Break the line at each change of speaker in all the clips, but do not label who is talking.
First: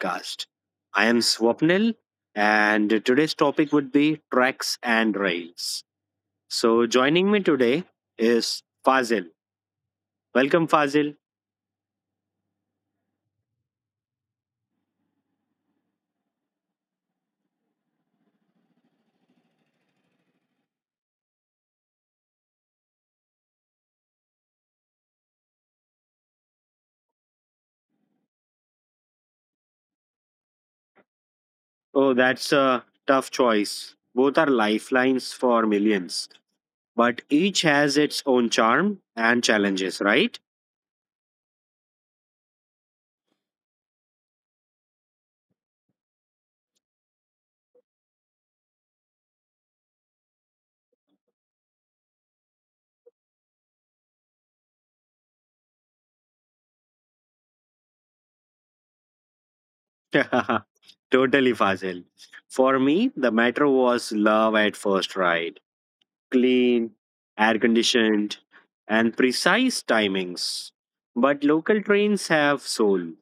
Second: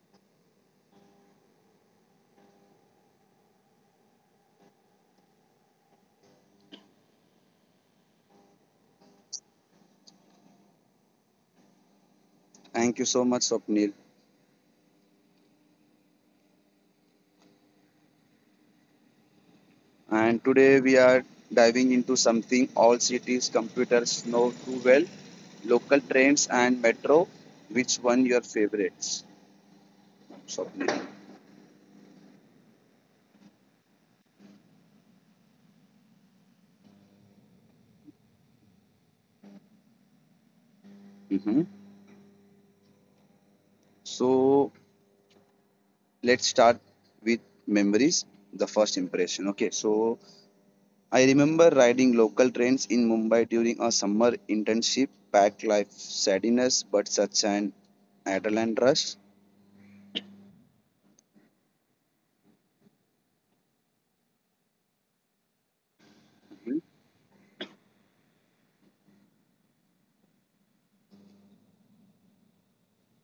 podcast. I am Swapnil and today's topic would be tracks and rails. So joining me today is Fazil. Welcome Fazil.
Thank you so much, Swapnil. And today we are diving into something all cities computers know too well: local trains and metro. Which one your favorites, Swapnil?
Oh, that's a tough choice. Both are lifelines for millions, but each has its own charm and challenges, right?
Hmm. So let's start with memories, the first impression. Okay, so I remember riding local trains in Mumbai during a summer internship, packed life sadness, but such an adrenaline rush.
Totally Fazil. For me, the matter was love at first ride. Clean, air conditioned, and precise timings. But local trains have soul,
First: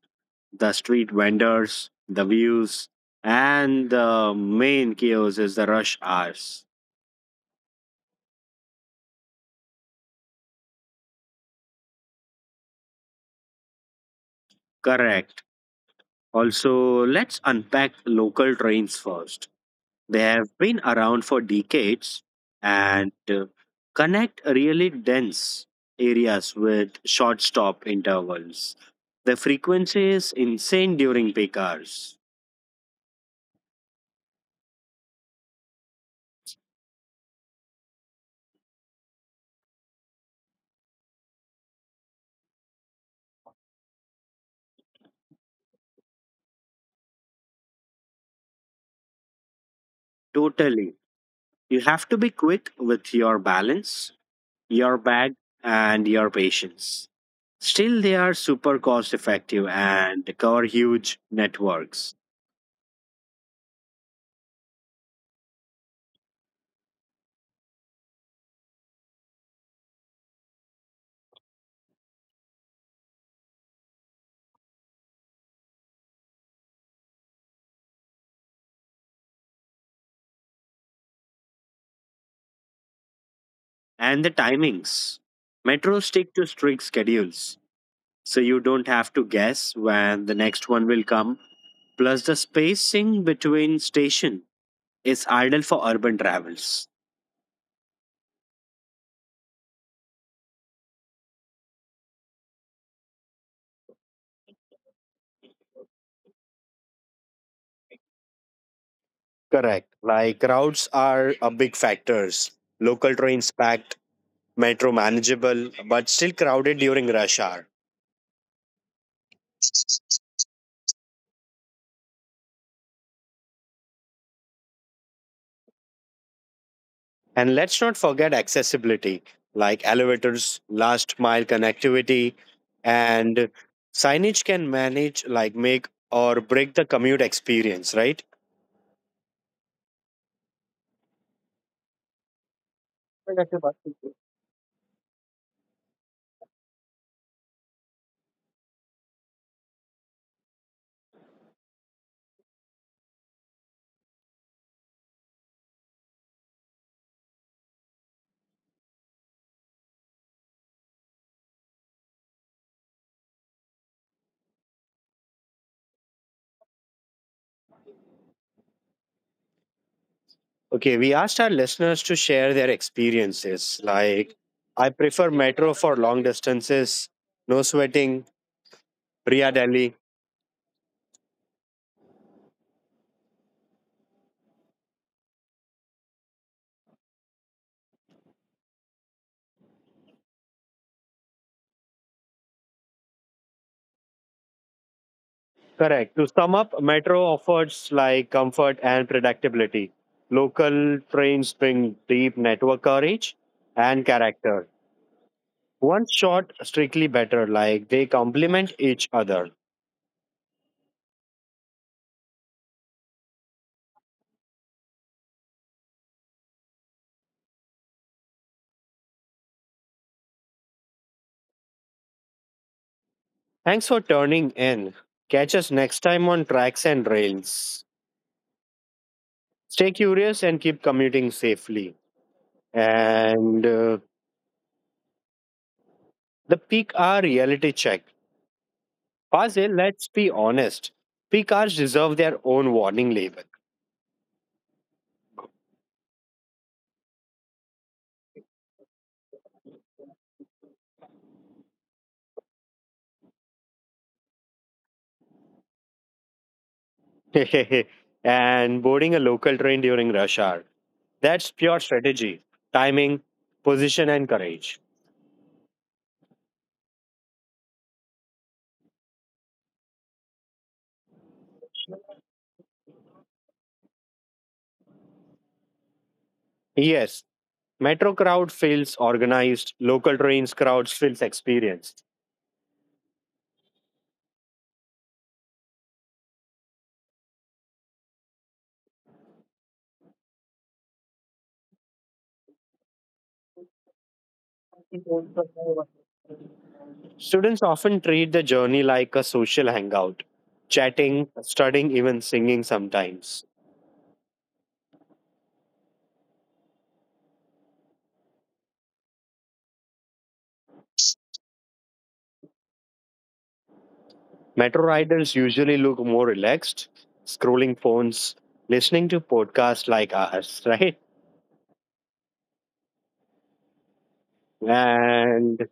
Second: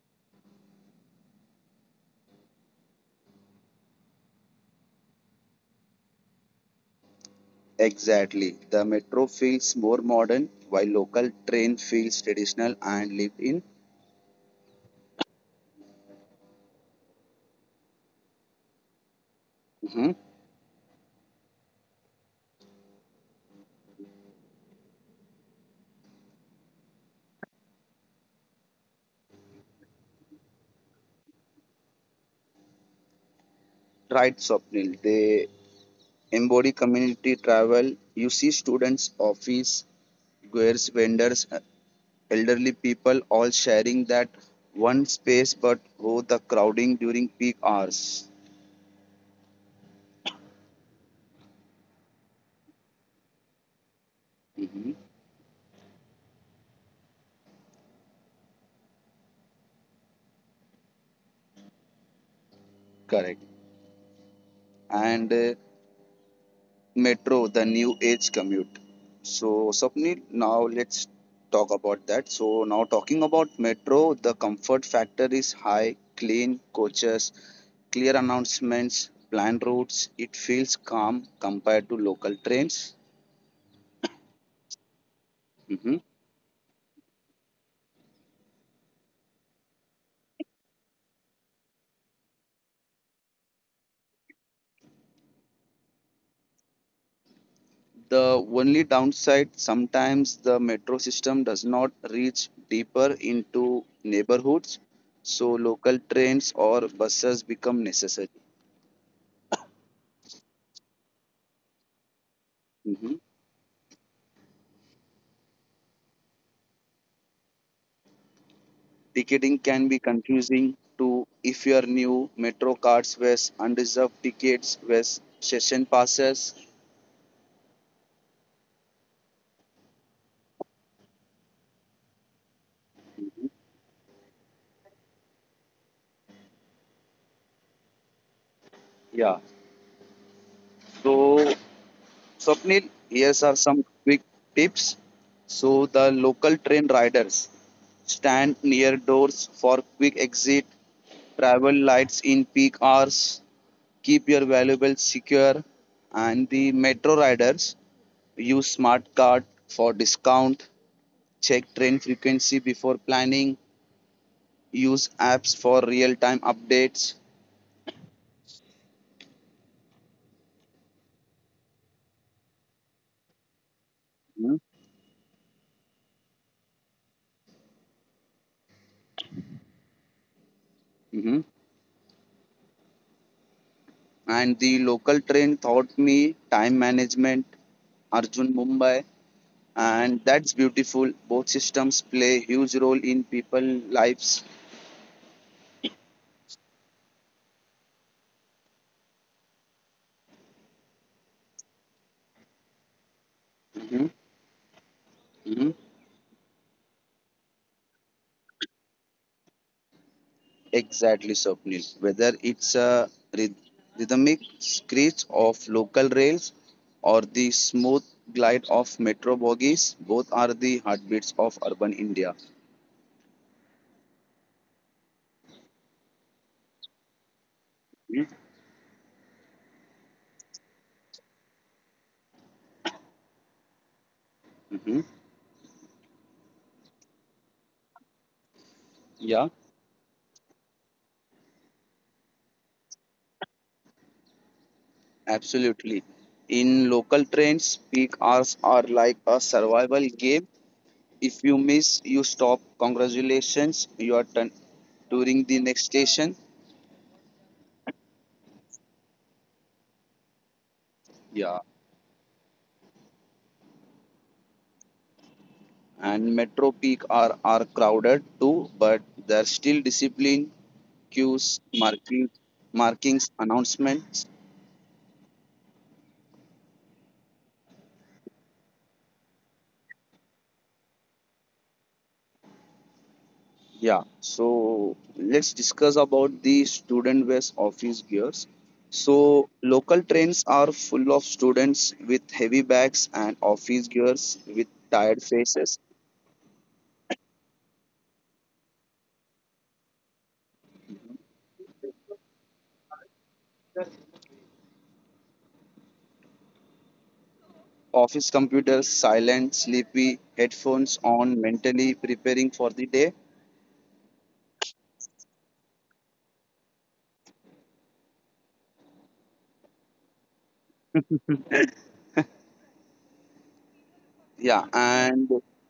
the street vendors, the views, and the main chaos is the rush hours.
Exactly. The metro feels more modern, while local train feels traditional and lived in.
Correct. Also, let's unpack local trains first.
Mhm.
They have been around for decades and connect really dense areas with short stop intervals. The frequency is insane during peak hours.
Right, Swapnil. They embody community travel. You see students, office, goods, vendors, elderly people all sharing that one space, but oh, the crowding during peak hours.
Totally. You have to be quick with your balance,
Mhm.
your bag, and your patience. Still, they are super cost effective and cover huge networks.
Correct. And Metro, the new age commute. So, Sapnil, now let's talk about that. So, now talking about Metro, the comfort factor is high, clean coaches, clear announcements, planned routes. It feels calm compared to local trains.
And the timings.
Mhm.
Metro stick to strict schedules, so you don't have to guess when the next one will come. Plus, the spacing between station is ideal for urban travels.
The only downside sometimes the metro system does not reach deeper into neighborhoods, so local trains or buses become necessary.
Correct. Like crowds are a big factors. Local
Mm-hmm.
trains packed, metro manageable but still crowded during rush hour.
Ticketing can be confusing to if you are new, metro cards versus unreserved tickets versus session passes.
And let's not forget accessibility like elevators, last mile connectivity, and signage can manage like make or break the commute experience, right?
Yeah. So Swapnil, here's are some quick tips. So the local train riders stand near doors for quick exit, travel lights in peak hours, keep your valuables secure, and the metro riders use smart card for discount, check train frequency before planning, use apps for real time updates.
Okay, we asked our listeners to share their experiences. Like, I prefer metro for long distances, no sweating, Priya Delhi.
Mm-hmm. And the local train taught me time management, Arjun Mumbai, and that's beautiful. Both systems play huge role in people lives.
Correct. To sum up, metro offers like comfort and predictability. Local trains bring deep network coverage and
Hmm.
character.
Hmm.
One shot strictly better, like they complement each other.
Exactly, Swapnil. Whether it's a ryth- rhythmic screech of local rails or the smooth glide of metro bogies, both are the heartbeats of urban India.
Thanks for turning in. Catch us next time on Tracks and Rails. Stay curious and keep commuting safely. And
Mm-hmm.
The peak hour reality check.
Yeah.
Fazil, let's be honest. Peak hours deserve their own warning label.
Absolutely. In local trains, peak hours are like a survival game. If you miss, you stop. Congratulations, you are touring the next station.
And boarding a local train during rush hour. That's
Yeah.
pure strategy, timing, position, and courage.
And metro peak are crowded too, but there's still discipline, queues, markings, announcements.
Yes, metro crowd feels organized, local trains crowds feels experienced.
Yeah, so let's discuss about the student based office gears. So, local trains are full of students with heavy bags and office gears with tired faces.
Students often treat the journey like a social hangout, chatting, studying, even singing sometimes.
Office computers silent, sleepy, headphones on, mentally preparing for the day.
Metro riders usually look more relaxed, scrolling phones, listening to podcasts like ours, right?
Yeah, and
And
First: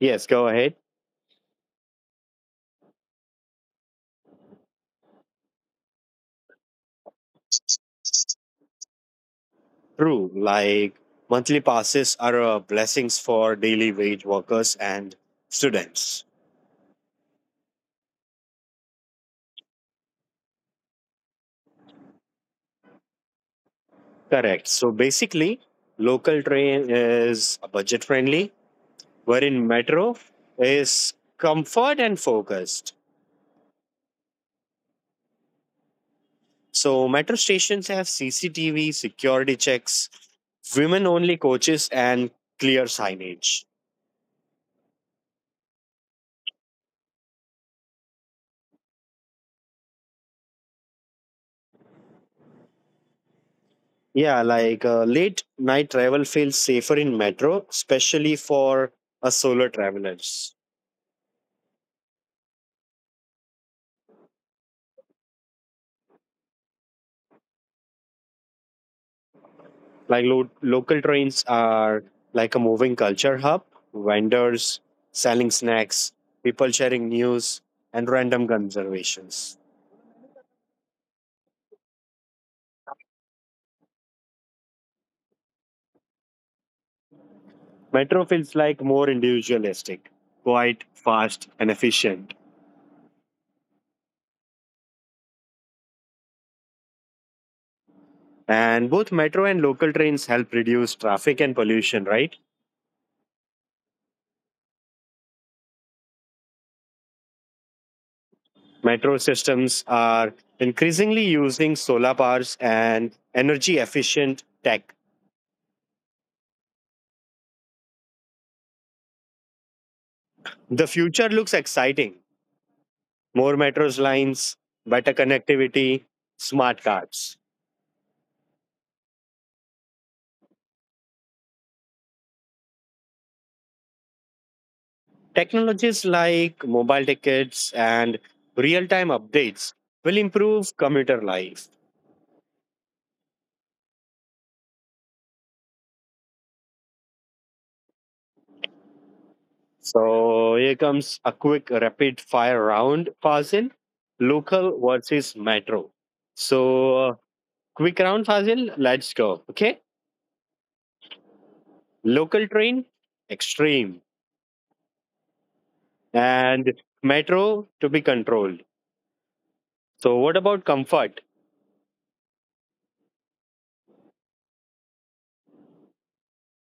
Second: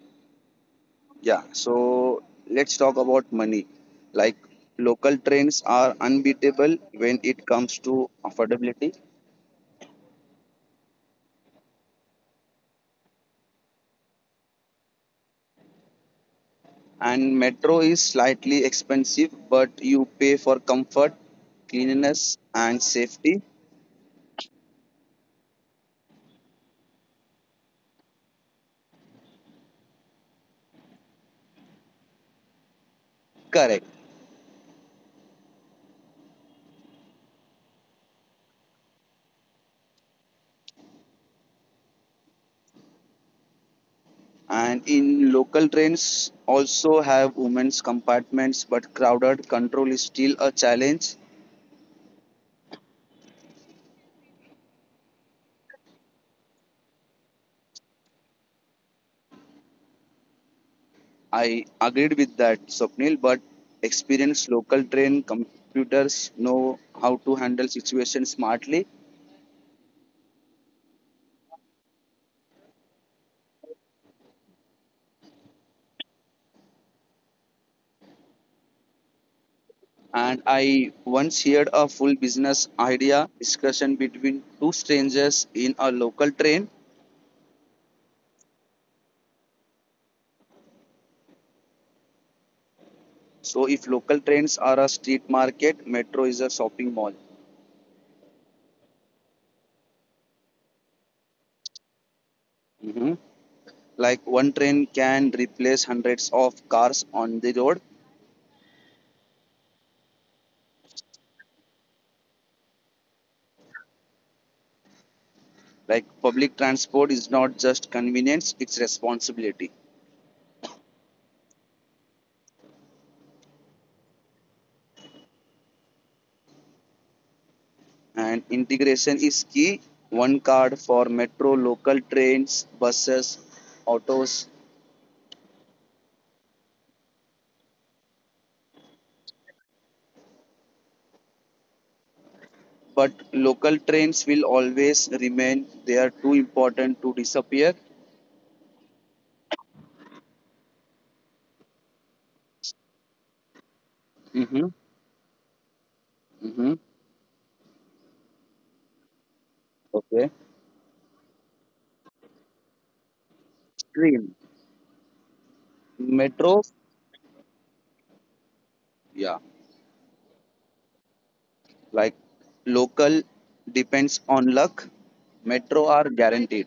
yes, go ahead.
yeah, so let's talk about money. Like, local trains are unbeatable when it comes to affordability.
True, like monthly passes are blessings for daily wage workers and students.
And metro is slightly expensive, but you pay for comfort, cleanliness, and safety.
Correct. So basically, local train is budget friendly, wherein metro is comfort and focused.
Correct.
So metro stations have CCTV, security checks, women only coaches, and clear signage.
And in local trains also have women's compartments, but crowded control is still a challenge.
Yeah, like late night travel feels safer in metro, especially for a solo travelers.
I agreed with that, Swapnil, but experienced local train computers know how to handle situations smartly.
Like local trains are like a moving culture hub, vendors selling snacks, people sharing news, and random conservations.
And I once heard a full business idea discussion between two strangers in a local train.
Metro feels like more individualistic, quite fast and efficient.
So if local trains are a street market, metro is a shopping mall.
And both metro and local trains help reduce traffic and pollution, right?
Mhm. Like one train can replace hundreds of cars on the road.
Metro systems are increasingly using solar powers and energy efficient tech.
Like public transport is not just convenience, it's responsibility.
The future looks exciting, more metros lines, better connectivity, smart cards.
And integration is key. One card for metro, local trains, buses, autos.
Technologies like mobile tickets and real time updates will improve commuter life.
But local trains will always remain. They are too important to disappear.
So here comes a quick rapid fire round, Fazil.
Mm-hmm.
Local versus metro.
Mm-hmm.
So uh, Quick round, Fazil. Let's go. Okay.
Okay.
Local train, extreme,
Stream. Metro.
and metro to be controlled.
Yeah.
So what about comfort?
Like local depends on luck, metro are guaranteed.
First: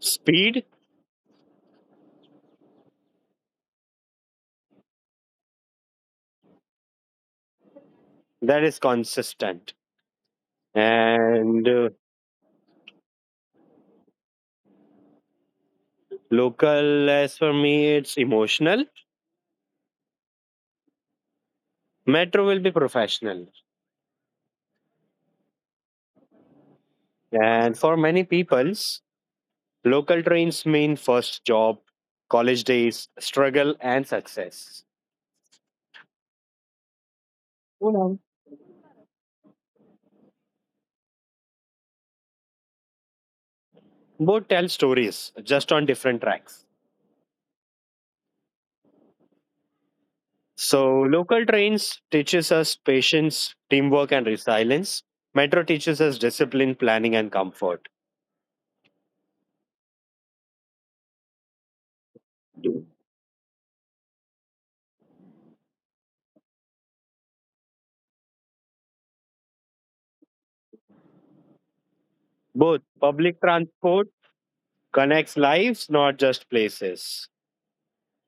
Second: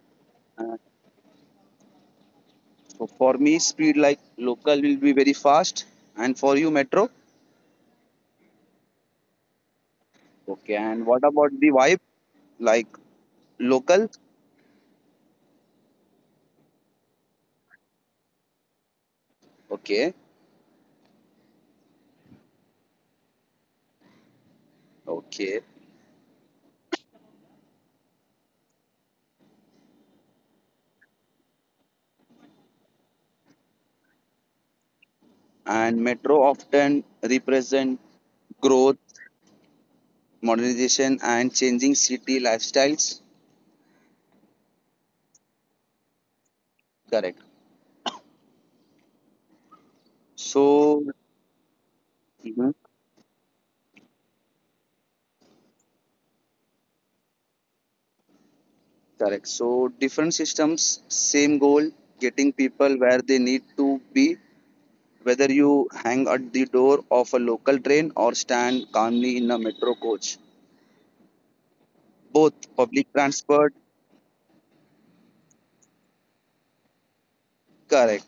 Speed
Uh, so for me, speed like local will be very fast, and for you, metro.
that is consistent.
Okay, and what about
And
the vibe? Like local?
Local, as for me, it's emotional.
Okay,
Metro will be professional.
okay.
And for many peoples, local trains mean first job, college days, struggle, and success.
And metro often
You
represent
know,
growth, modernization, and changing city lifestyles.
both tell stories, just on different tracks.
Correct.
So
So,
local trains teaches
mhm,
us patience, teamwork, and resilience. Metro teaches us discipline, planning, and comfort.
correct. So, different systems, same goal, getting people where they need to be whether you hang at the door of a local train or stand calmly in a metro coach. Both
Both
public
public
transport,
transport connects lives, not just places.
correct.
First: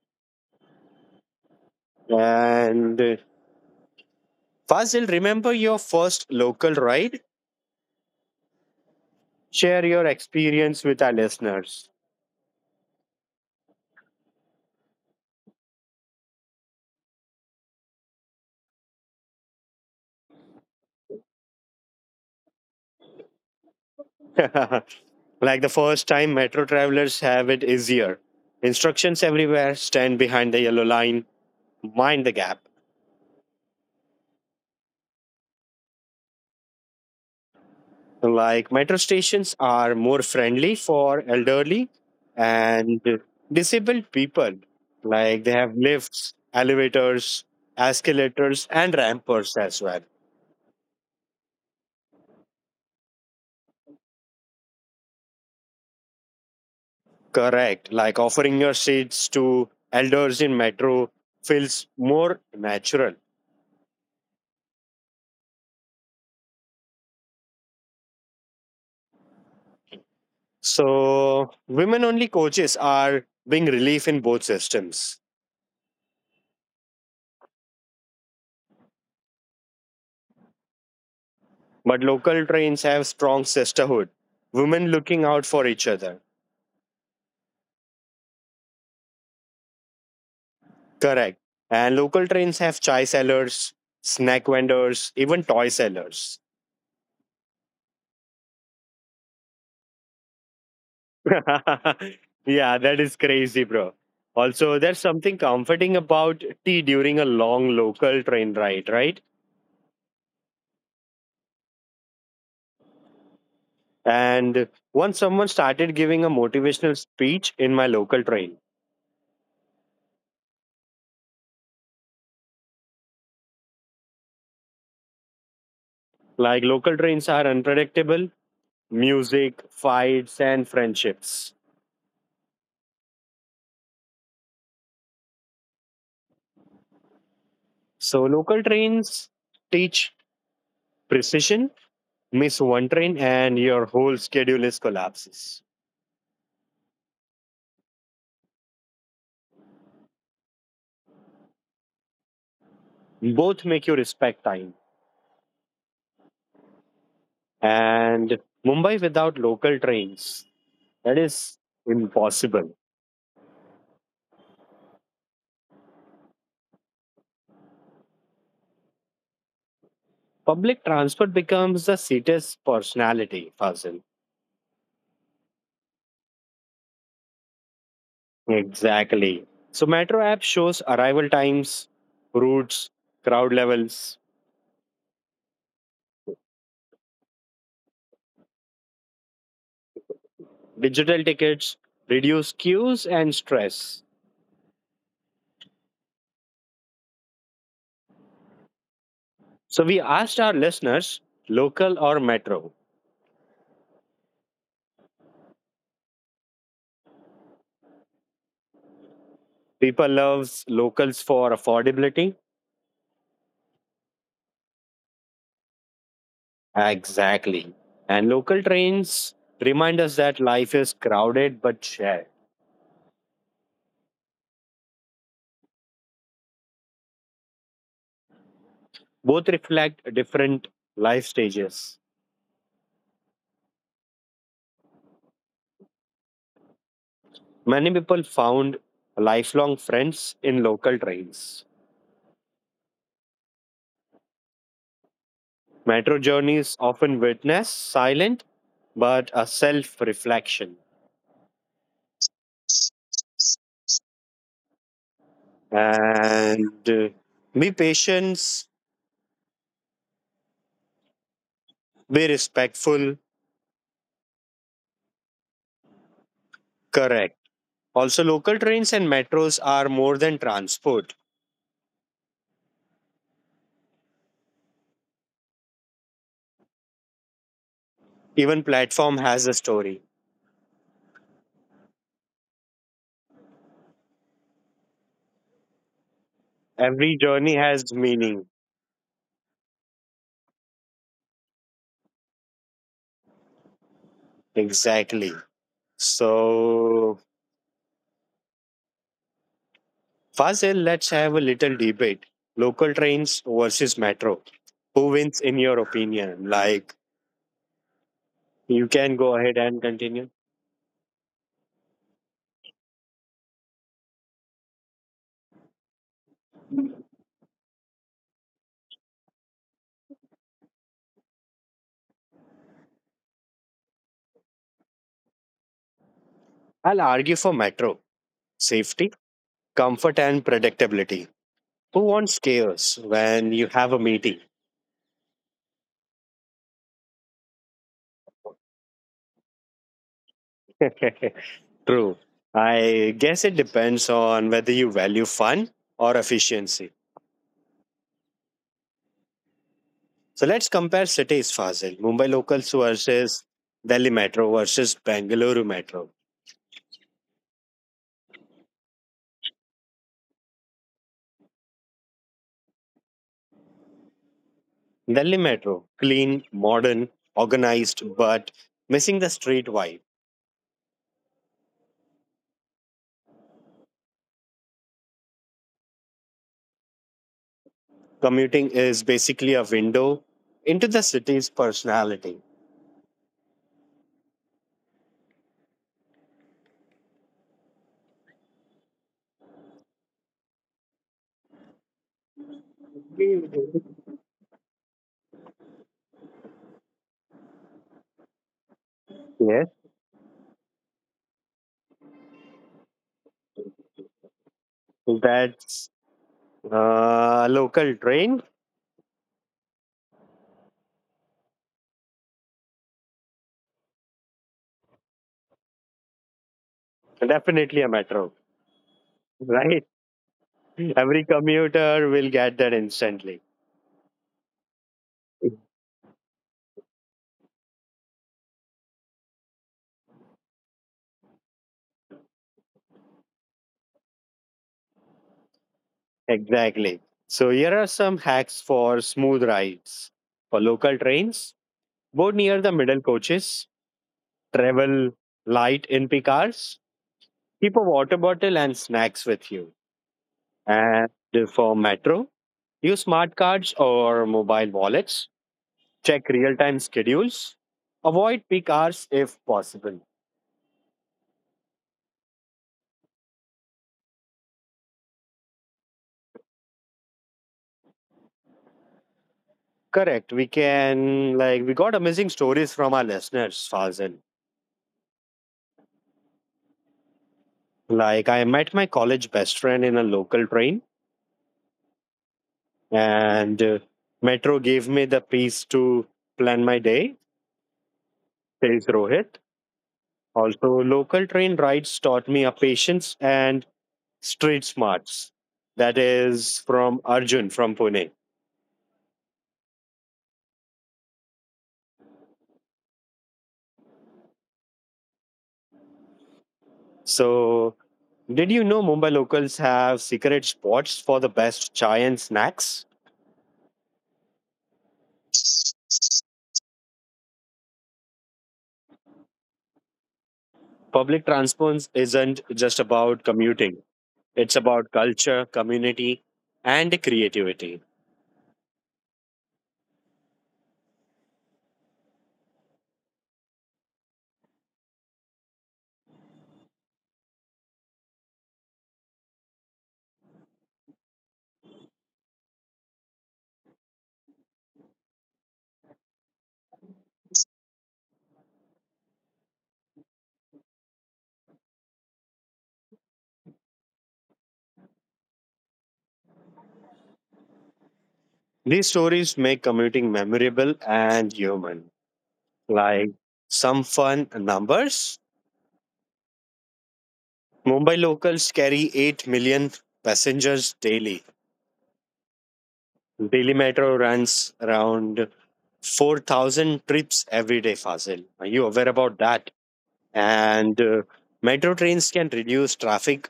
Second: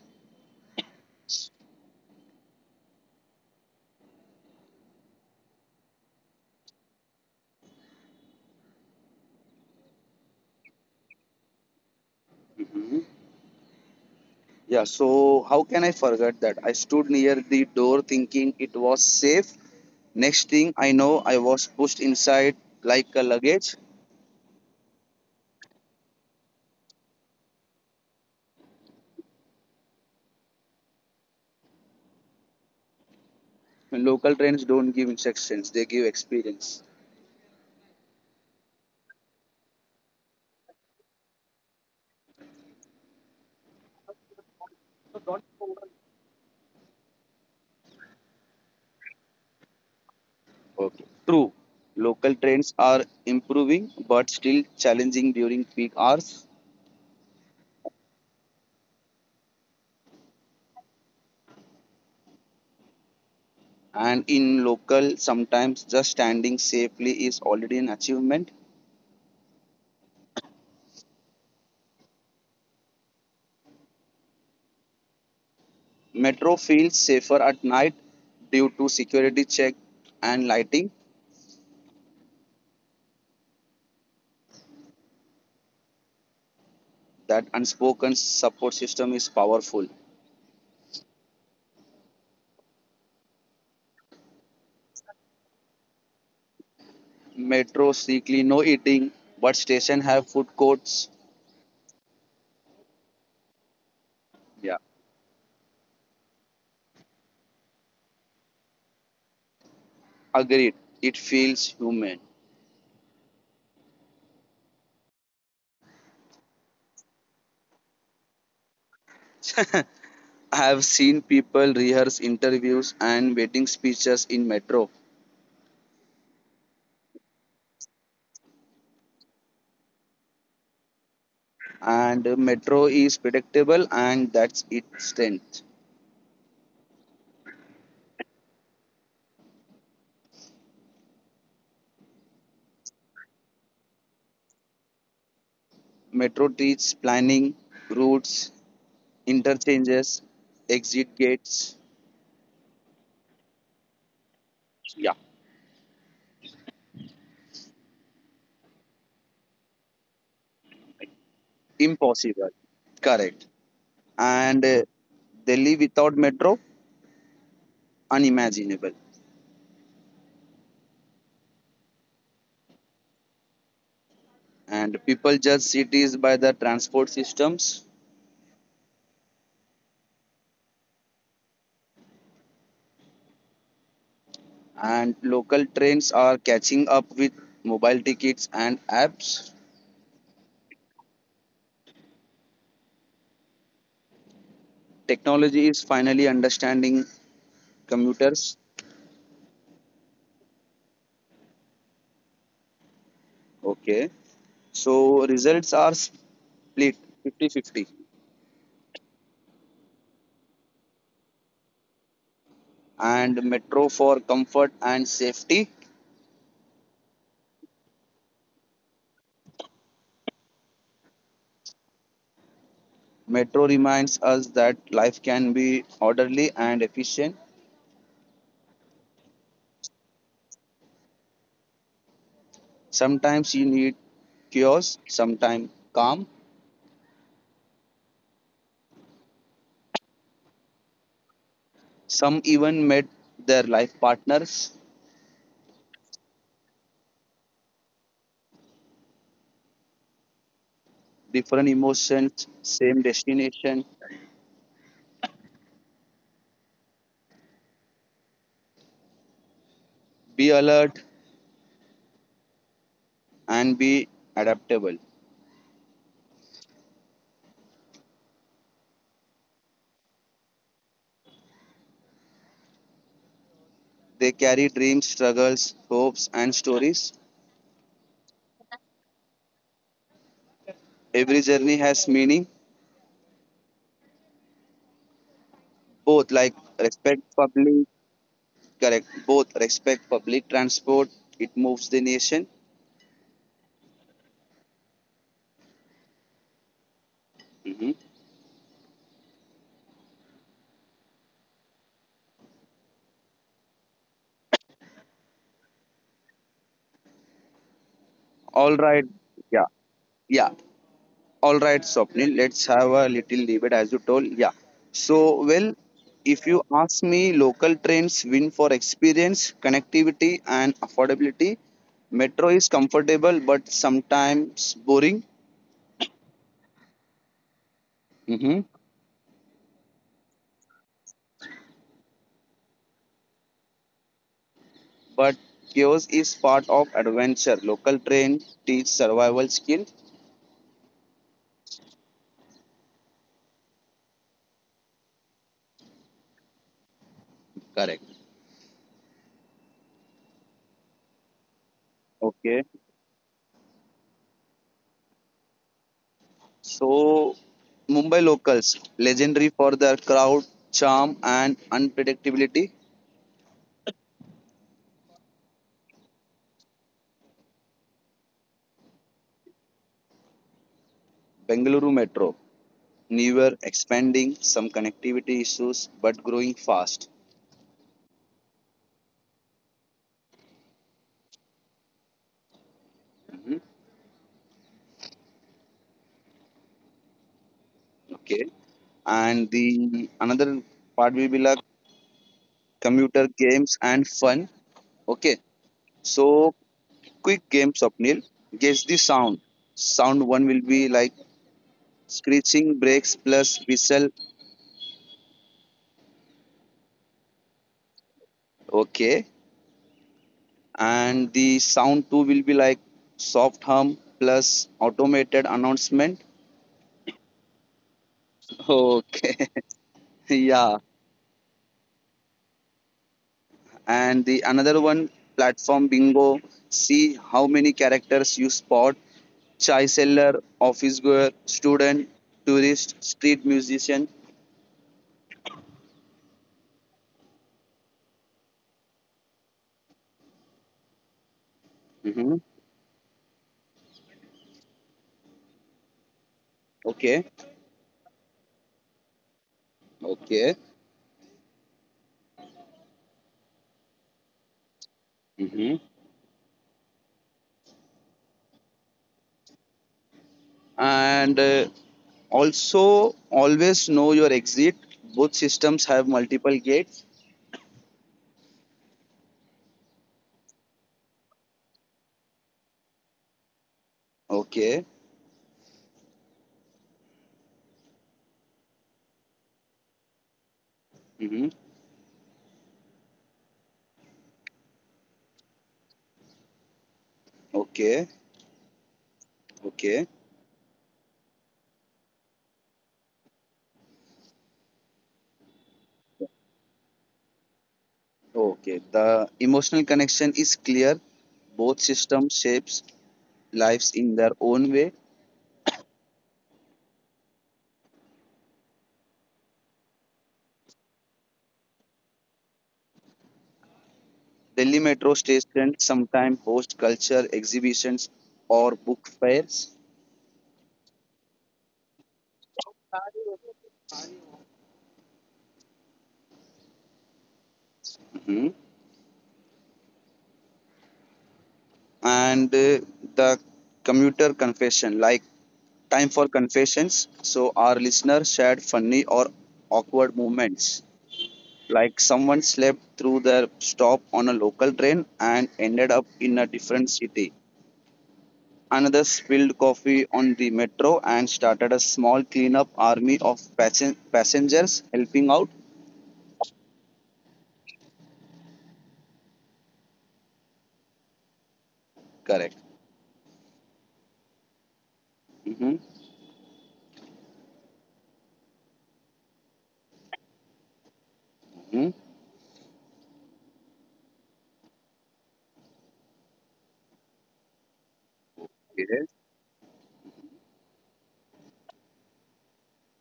And Fazil, remember your first local ride? Share your experience with our listeners.
Yeah, so how can I forget that? I stood near the door thinking it was safe. Next thing I know, I was pushed inside like a luggage.
Like the first time metro travelers have it easier. Instructions everywhere, stand behind the yellow line, mind the gap.
Local trains don't give instructions, they give experience.
Like metro stations are more friendly for elderly and disabled people. Like they have lifts, elevators, escalators, and ramps as well.
Okay. True, local trains are improving but still challenging during peak hours.
Correct. Like offering your seats to elders in metro feels more natural.
And in local sometimes just standing safely is already an achievement.
So, women only coaches are being relief in both systems.
Metro feels safer at night due to security check and lighting.
But local trains have strong sisterhood, women looking out for each other.
That unspoken support system is powerful.
Correct. And local trains have chai sellers, snack vendors, even toy sellers.
Metro strictly no eating, but station have food courts.
Yeah, that is crazy, bro.
Yeah,
Also, there's something comforting about tea during a long local train ride, right?
agreed, it feels human.
And once someone started giving a motivational speech in my local train.
I have seen people rehearse interviews and wedding speeches in metro.
Like local trains are unpredictable, music, fights, and friendships.
And metro is predictable, and that's its strength.
So local trains teach precision. Miss one train and your whole schedule is collapses.
Metro treats planning, routes, interchanges, exit gates.
Both make you respect time.
Yeah,
And Mumbai without local trains, that is impossible.
impossible. Correct. And Delhi without metro, unimaginable.
Public transport becomes the city's personality, Fazil.
And people judge cities by the transport systems,
Exactly. So Metro app shows arrival times, routes, crowd levels,
and local trains are catching up with mobile tickets and apps.
digital tickets, reduce queues and stress.
Technology is finally understanding commuters.
So we asked our listeners, local or metro.
Okay. So results are split fifty-fifty.
People loves locals for affordability.
And metro for comfort and safety.
Exactly. And local trains remind us that life is crowded but shared.
Metro reminds us that life can be orderly and efficient.
Both reflect different life stages.
Sometimes you need chaos, sometimes calm.
Many people found lifelong friends in local trains.
Some even met their life partners,
Metro journeys often witness silent but a self reflection.
different emotions, same destination.
And Be patient,
Be alert
be respectful,
and be adaptable.
correct. Also, local trains and metros are more than transport.
They carry dreams, struggles, hopes, and stories.
Even platform has a story.
Every journey has meaning, both like
Every
respect
journey has
public.
meaning.
Correct. Both respect public transport. It moves the nation.
Exactly. So,
Hmm.
Fazil, let's have a little debate. Local trains versus metro. Who wins in your opinion? Like, you
All
can
right.
go ahead and
Yeah.
continue.
Yeah. All right, Swapnil. Let's have a little debate as you told. Yeah. So, well, if you ask me, local trains win for experience, connectivity, and affordability. Metro is comfortable but sometimes boring.
I'll argue for Metro
Hmm.
safety, comfort, and predictability. Who wants chaos when you have a meeting?
But chaos is part of adventure. Local train teach survival skill.
True. I guess it depends on whether you value fun or efficiency.
Correct.
So let's compare cities, Fazil. Mumbai locals
Okay.
versus Delhi Metro versus Bengaluru Metro.
So, Mumbai locals, legendary for their crowd, charm, and unpredictability.
Delhi Metro, clean, modern, organized, but missing the street vibe.
Bengaluru Metro, newer, expanding, some connectivity issues, but growing fast.
Commuting is basically a window into the city's personality.
Mhm. Okay. And the another part will be like computer games and fun. Okay. So, quick games, Swapnil. Guess the sound. Sound one will be like screeching, brakes, plus whistle.
That's local train.
Okay. And the sound too will be like soft hum plus automated announcement.
Definitely a metro,
Okay.
right?
yeah.
Every commuter will get that instantly.
And the another one, platform bingo. See how many characters you spot. Chai seller, office goer, student, tourist, street musician.
Exactly. So here are some hacks for smooth rides. For local trains, board near
Hmm.
the middle coaches, travel light in cars,
Okay.
keep a water bottle and snacks with you.
Okay.
And for metro, use smart cards or mobile wallets,
Hmm.
check real-time schedules, avoid peak hours if possible.
and also always know your exit. Both systems have multiple gates.
Correct. We can like we got amazing stories from our listeners, Fazil.
Okay.
Like I met my college best friend in a local train,
Hmm.
and metro gave me the piece to plan my day.
Okay.
Says Rohit.
Okay.
Also, local train rides taught me a patience and street smarts. That is from Arjun from Pune.
Okay, the emotional connection is clear. Both system shapes lives in their own way.
So, did you know Mumbai locals have secret spots for the best chai and snacks?
Delhi metro station sometimes host culture exhibitions or book fairs.
Public transport isn't just about commuting. It's about culture, community, and creativity.
Mhm. And the commuter confession, like time for confessions. So our listener shared funny or awkward moments. Like someone slept through their stop on a local train and ended up in a different city. Another spilled coffee on the metro and started a small cleanup army of passengers helping out.
These stories make commuting memorable and human.
Correct.
Like some fun numbers.
Mm-hmm.
Mumbai locals carry 8 million passengers daily.
Hmm.
Delhi Metro runs around 4,000 trips every day, Fazil. Are you aware about
Yes.
that? And Metro trains can reduce traffic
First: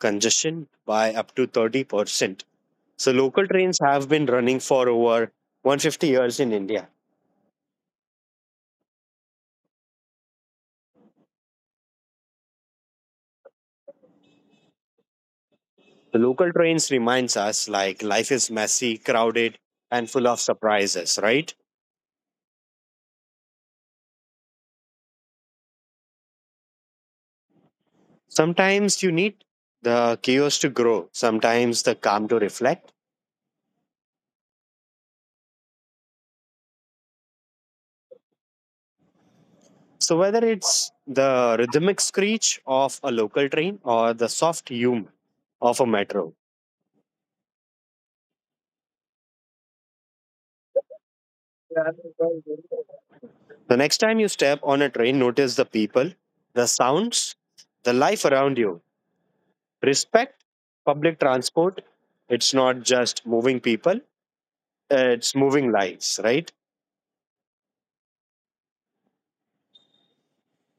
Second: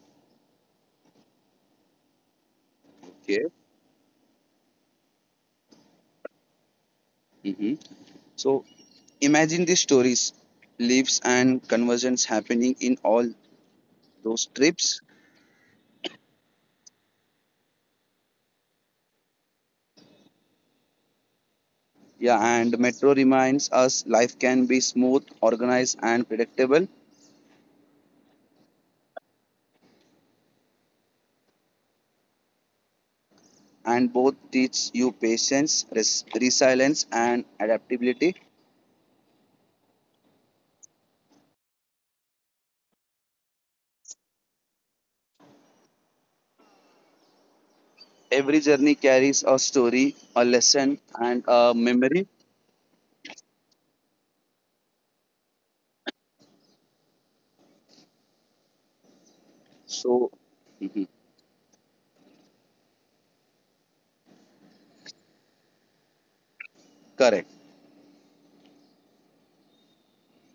congestion by up to 30%. So local
Yes.
trains have been running for over 150 years in India.
Hmm. So imagine the stories, lives, and conversions happening in all those trips.
The local trains reminds us like life is messy, crowded, and full of surprises, right?
Yeah, and metro reminds us life can be smooth, organized, and predictable,
Sometimes you need the chaos to grow, sometimes the calm to reflect.
and both teach you patience, resilience, and adaptability.
So whether it's the rhythmic screech of a local train or the soft hum of a metro,
Every journey carries a story, a lesson, and a memory.
the next time you step on a train, notice the people, the sounds, the life around you. Respect
So,
public
mhm,
transport. It's not just moving people, it's moving lives, right?
correct.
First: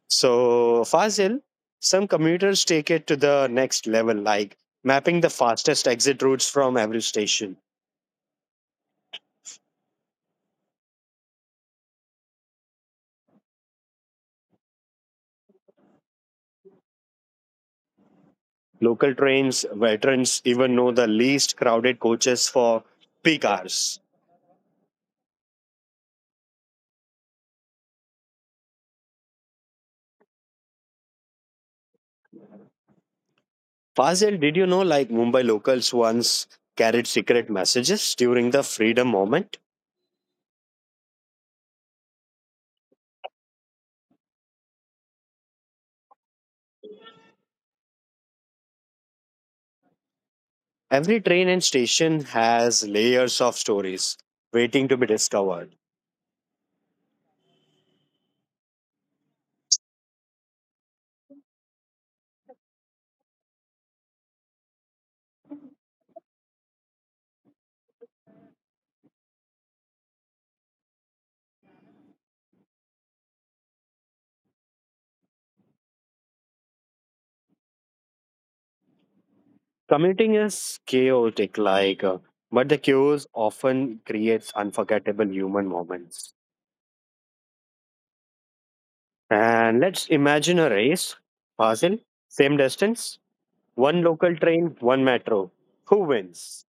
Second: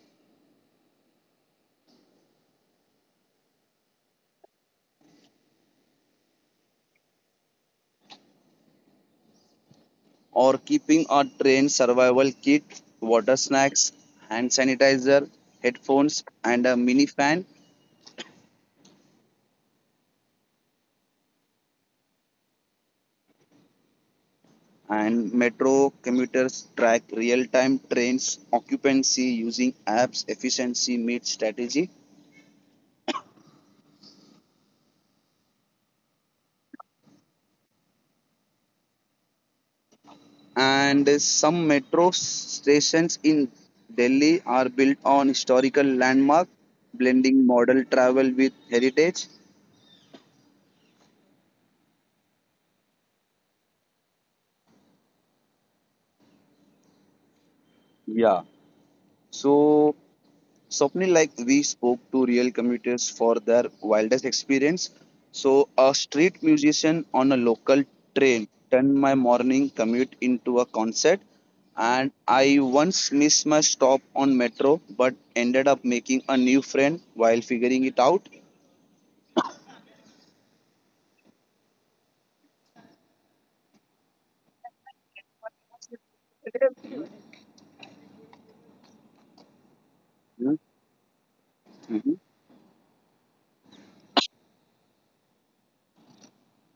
So, Fazil, some commuters take it to the next level, like mapping the fastest exit routes from every station.
Or keeping a train survival kit, water snacks, hand sanitizer, headphones, and a mini fan.
Local trains, veterans even know the least crowded coaches for peak hours.
And metro commuters track real time trains occupancy using apps, efficiency meets strategy.
Fazil, did you know like Mumbai locals once carried secret messages during the freedom moment?
And some metro stations in Delhi are built on historical landmarks blending modern travel with heritage.
Every train and station has layers of stories waiting to be discovered.
Yeah. So, Swapnil, like we spoke to real commuters for their wildest experience. So, a street musician on a local train turned my morning commute into a concert. And I once missed my stop on metro, but ended up making a new friend while figuring it out.
Commuting is chaotic, like, but the chaos often creates unforgettable human moments. And let's
Mhm.
imagine a race, Basil,
Mhm.
same distance, one local train, one metro. Who wins?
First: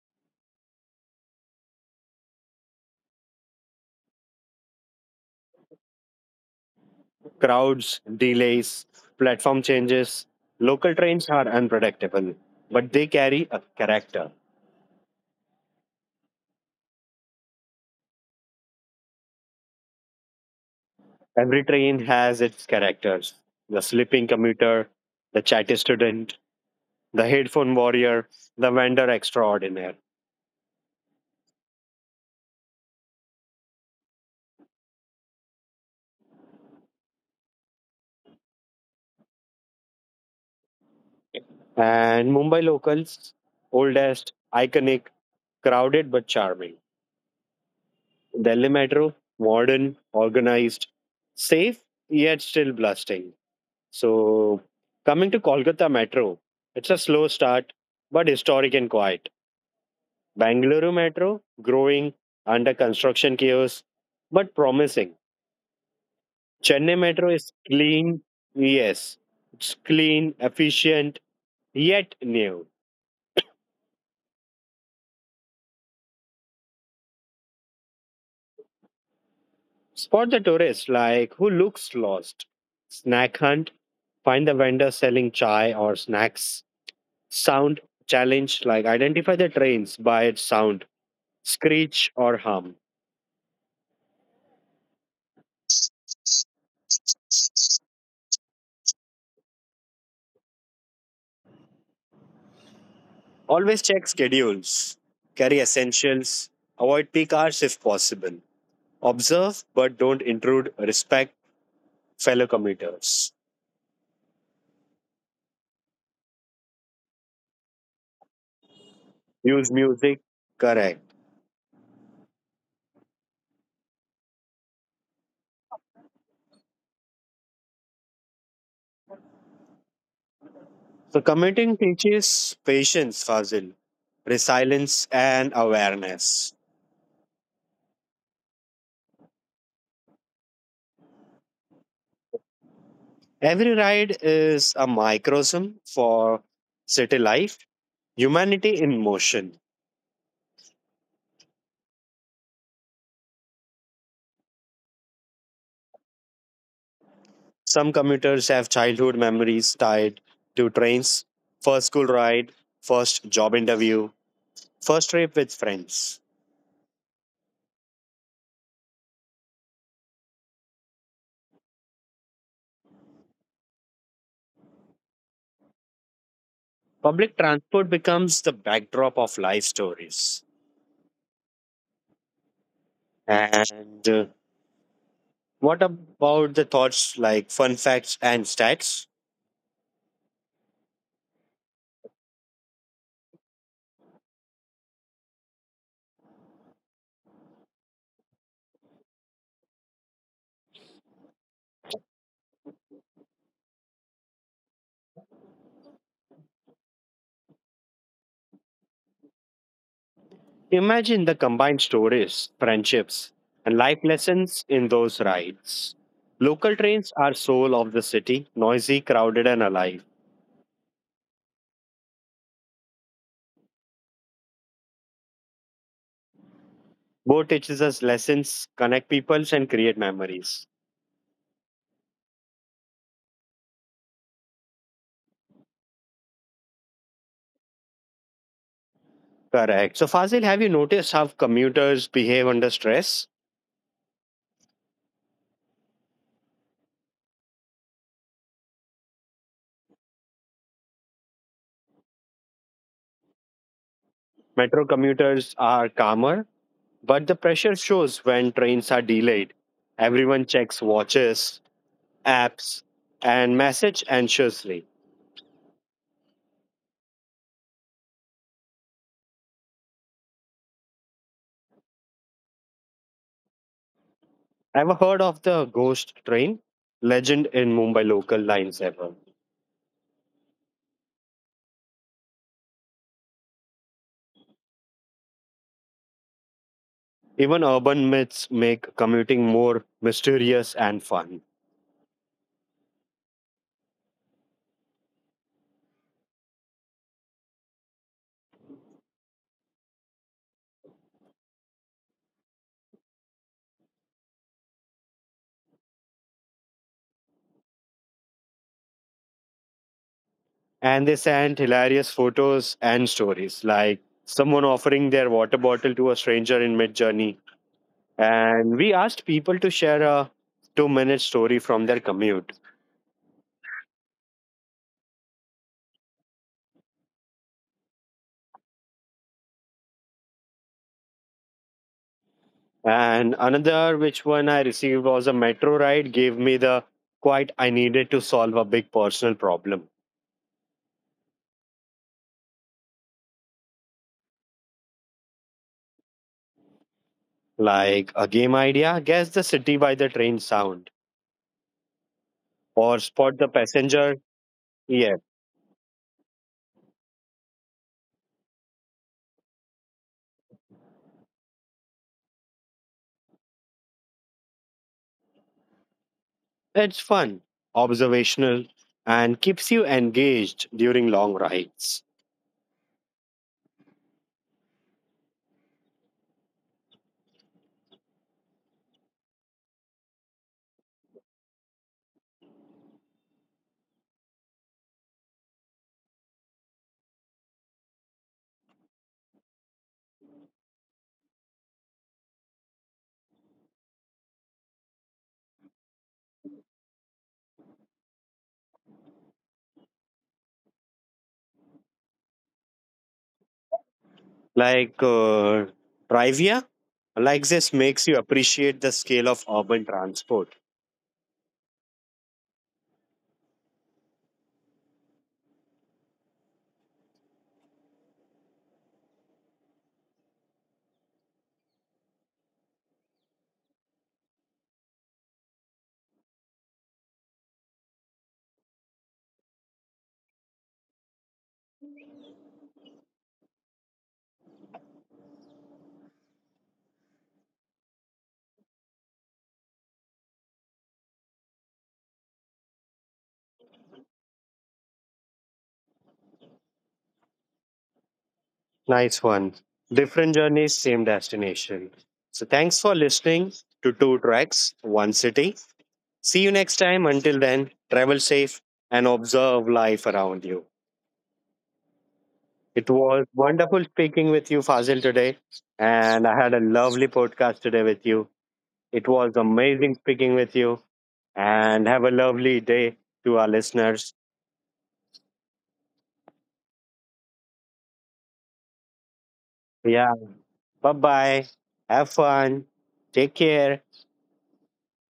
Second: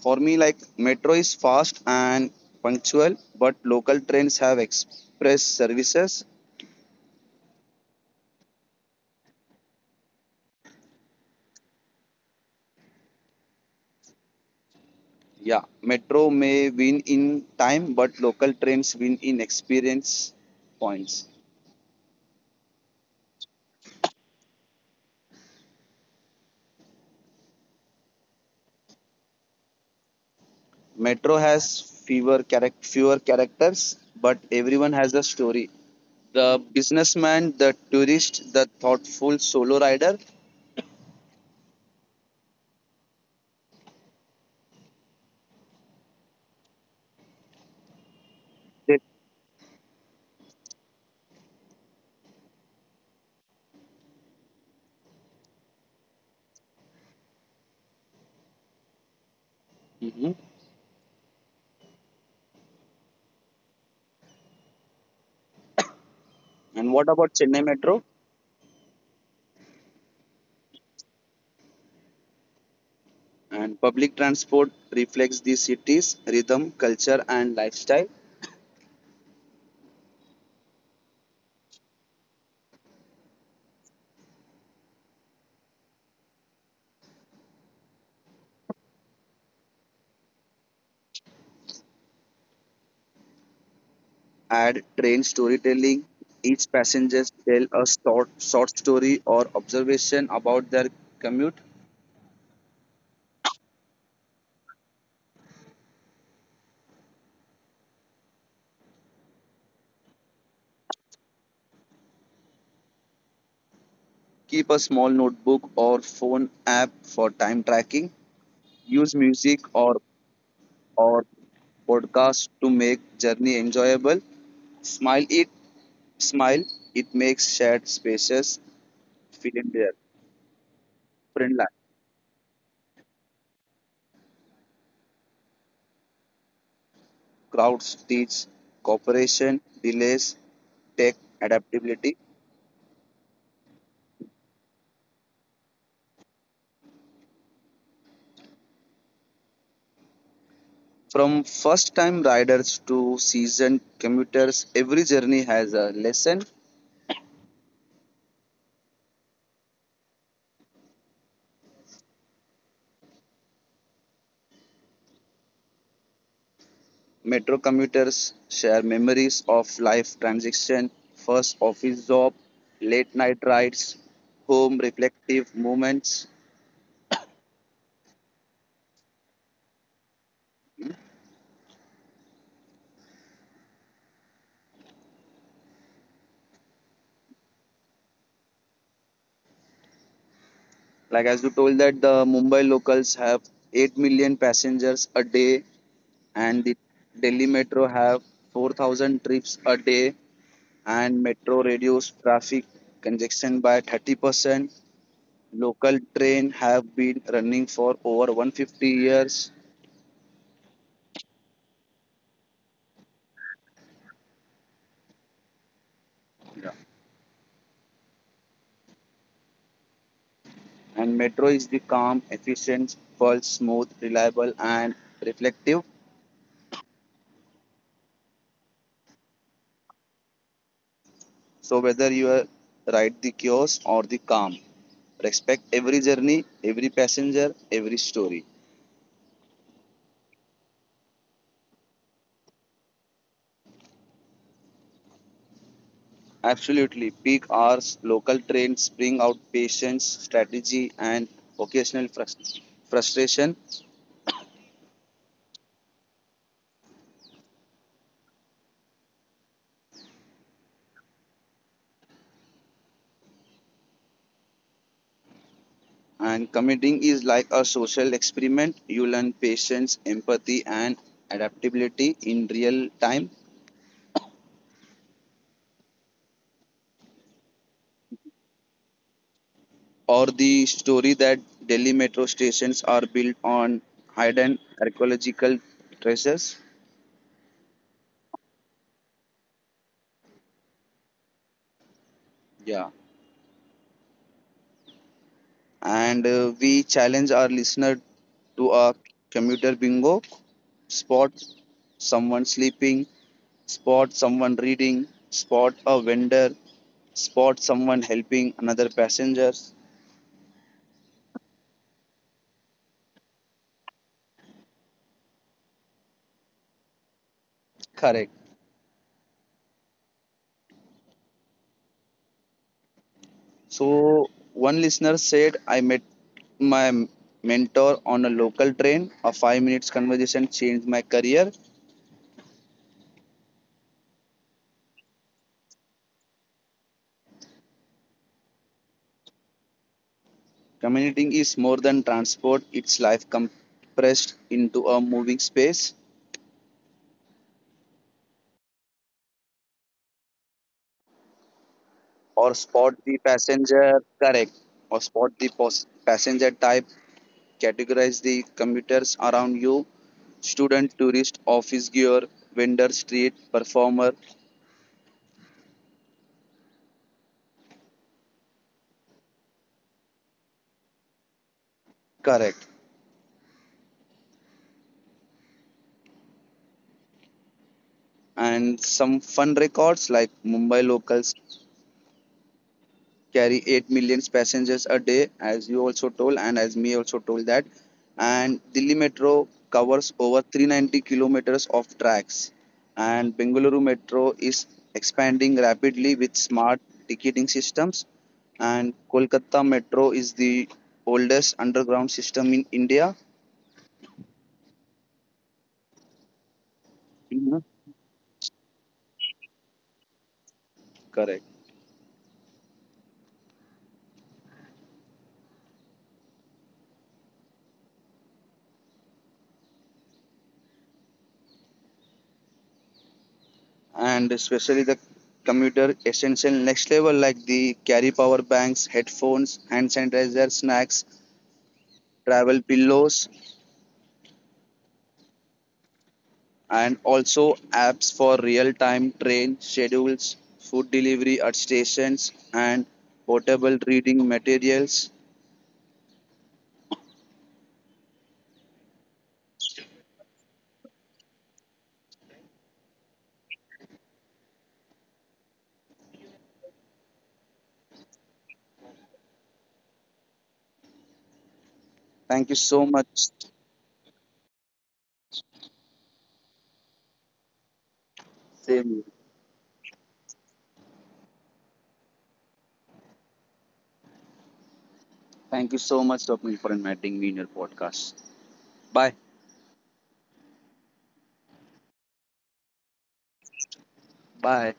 For me, like metro is fast and punctual, but local trains have express services.
Crowds, delays, platform changes. Local trains are unpredictable, but they carry a character.
Yeah, metro may win in time, but local trains win in experience points.
Every train has its characters, the sleeping commuter, the chatty student, the headphone warrior, the vendor extraordinaire.
Metro has fewer characters, but everyone has a story. The businessman, the tourist, the thoughtful solo rider.
And Mumbai locals, oldest, iconic, crowded but charming. Delhi
They-
Metro, modern, organized, safe, yet still blasting. So, coming to Kolkata Metro, it's a slow start, but historic and quiet.
Mhm.
Bangalore Metro, growing, under construction chaos, but promising.
And
Chennai
what
Metro
about
is
Chennai Metro?
clean, yes. It's clean, efficient, yet new.
And public transport reflects the city's rhythm, culture, and lifestyle.
Spot the tourist like who looks lost. Snack hunt, find the vendor selling chai or snacks. Sound challenge like identify the trains by its sound, screech or hum.
Add train storytelling. Each passenger tell a short story or observation about their commute.
Always check schedules. Carry essentials. Avoid peak hours if possible. Observe but don't intrude. Respect fellow commuters.
Keep a small notebook or phone app for time tracking. Use music
Use
or
music. Correct.
or podcast to make journey enjoyable. Smile it, smile. It makes shared spaces feel in their
So,
friendly.
committing teaches patience, Fazil, resilience, and awareness.
Crowds teach cooperation, delays, tech adaptability.
Every ride is a microcosm for city life, humanity in motion.
From first time riders to seasoned commuters, every journey has a lesson.
Some commuters have childhood memories tied to trains, first school ride, first job interview, first trip with friends.
Metro commuters share memories of life transition, first office job, late night rides, home reflective moments.
Public transport becomes the backdrop of life stories. And What about the thoughts like fun facts and stats?
Like as you told that the Mumbai locals have 8 million passengers a day, and the Delhi metro have 4,000 trips a day, and metro reduce traffic congestion by 30%. Local train have been running for over 150 years.
Imagine the combined stories, friendships, and life lessons in those rides. Local trains are soul of the city, noisy, crowded, and alive.
And metro is the calm, efficient, pulse, smooth, reliable and reflective.
Both teaches us lessons, connect peoples, and create memories.
So whether you are ride the chaos or the calm, respect every journey, every passenger, every story.
Correct. So Fazil, have you noticed how commuters behave under stress?
Absolutely. Peak hours, local trains bring out patience, strategy and occasional frustration.
Metro commuters are calmer, but the pressure shows when trains are delayed. Everyone checks watches, apps, and message anxiously.
And committing is like a social experiment. You learn patience, empathy, and adaptability in real time.
Ever heard of the ghost train? Legend in Mumbai local lines ever.
Or the story that Delhi metro stations are built on hidden archaeological treasures.
Even urban myths make commuting more mysterious and fun.
Yeah. And we challenge our listener to a commuter bingo. Spot someone sleeping, spot someone reading, spot a vendor, spot someone helping another passenger.
And they send hilarious photos and stories, like someone offering their water bottle to a stranger in mid journey.
Correct.
And we asked people to share a 2-minute story from their commute.
So one listener said, I met my mentor on a local train. A 5 minutes conversation changed my career.
And another, which one I received was a metro ride, gave me the quite I needed to solve a big personal problem,
Commuting is more than transport, it's life compressed into a moving space.
like a game idea, guess the city by the train sound
Or
or
spot
spot the
the
passenger,
passenger, correct.
yeah,
Or spot the passenger type, categorize the commuters around you. Student, tourist, office gear, vendor, street, performer,
it's fun observational and keeps you engaged during long rides.
correct. And some fun records like Mumbai locals carry 8 million passengers a day as you also told and as me also told that, and Delhi Metro covers over 390 kilometers of tracks, and Bengaluru Metro is expanding rapidly with smart ticketing systems, and Kolkata Metro is the oldest underground system in India.
Like trivia like this
Mhm.
makes you appreciate the scale of urban transport.
Correct, and especially the commuter essential next level, like the carry power banks, headphones, hand sanitizer, snacks, travel pillows, and also apps for real time train schedules, food delivery at stations, and portable reading materials.
Nice one. Different journeys same destination. So thanks for listening to Two Tracks One City. See you next time, until then travel safe and observe life around you.
Thank you
It
so
was
much.
wonderful speaking with you, Fazil, today. And I had a lovely podcast today with you. It
Same here.
was amazing speaking with you. And have a lovely day to our listeners.
Thank you so much, Swapnil, for inviting me in your podcast. Bye.
Yeah. Bye bye. Have fun. Take care.
Bye.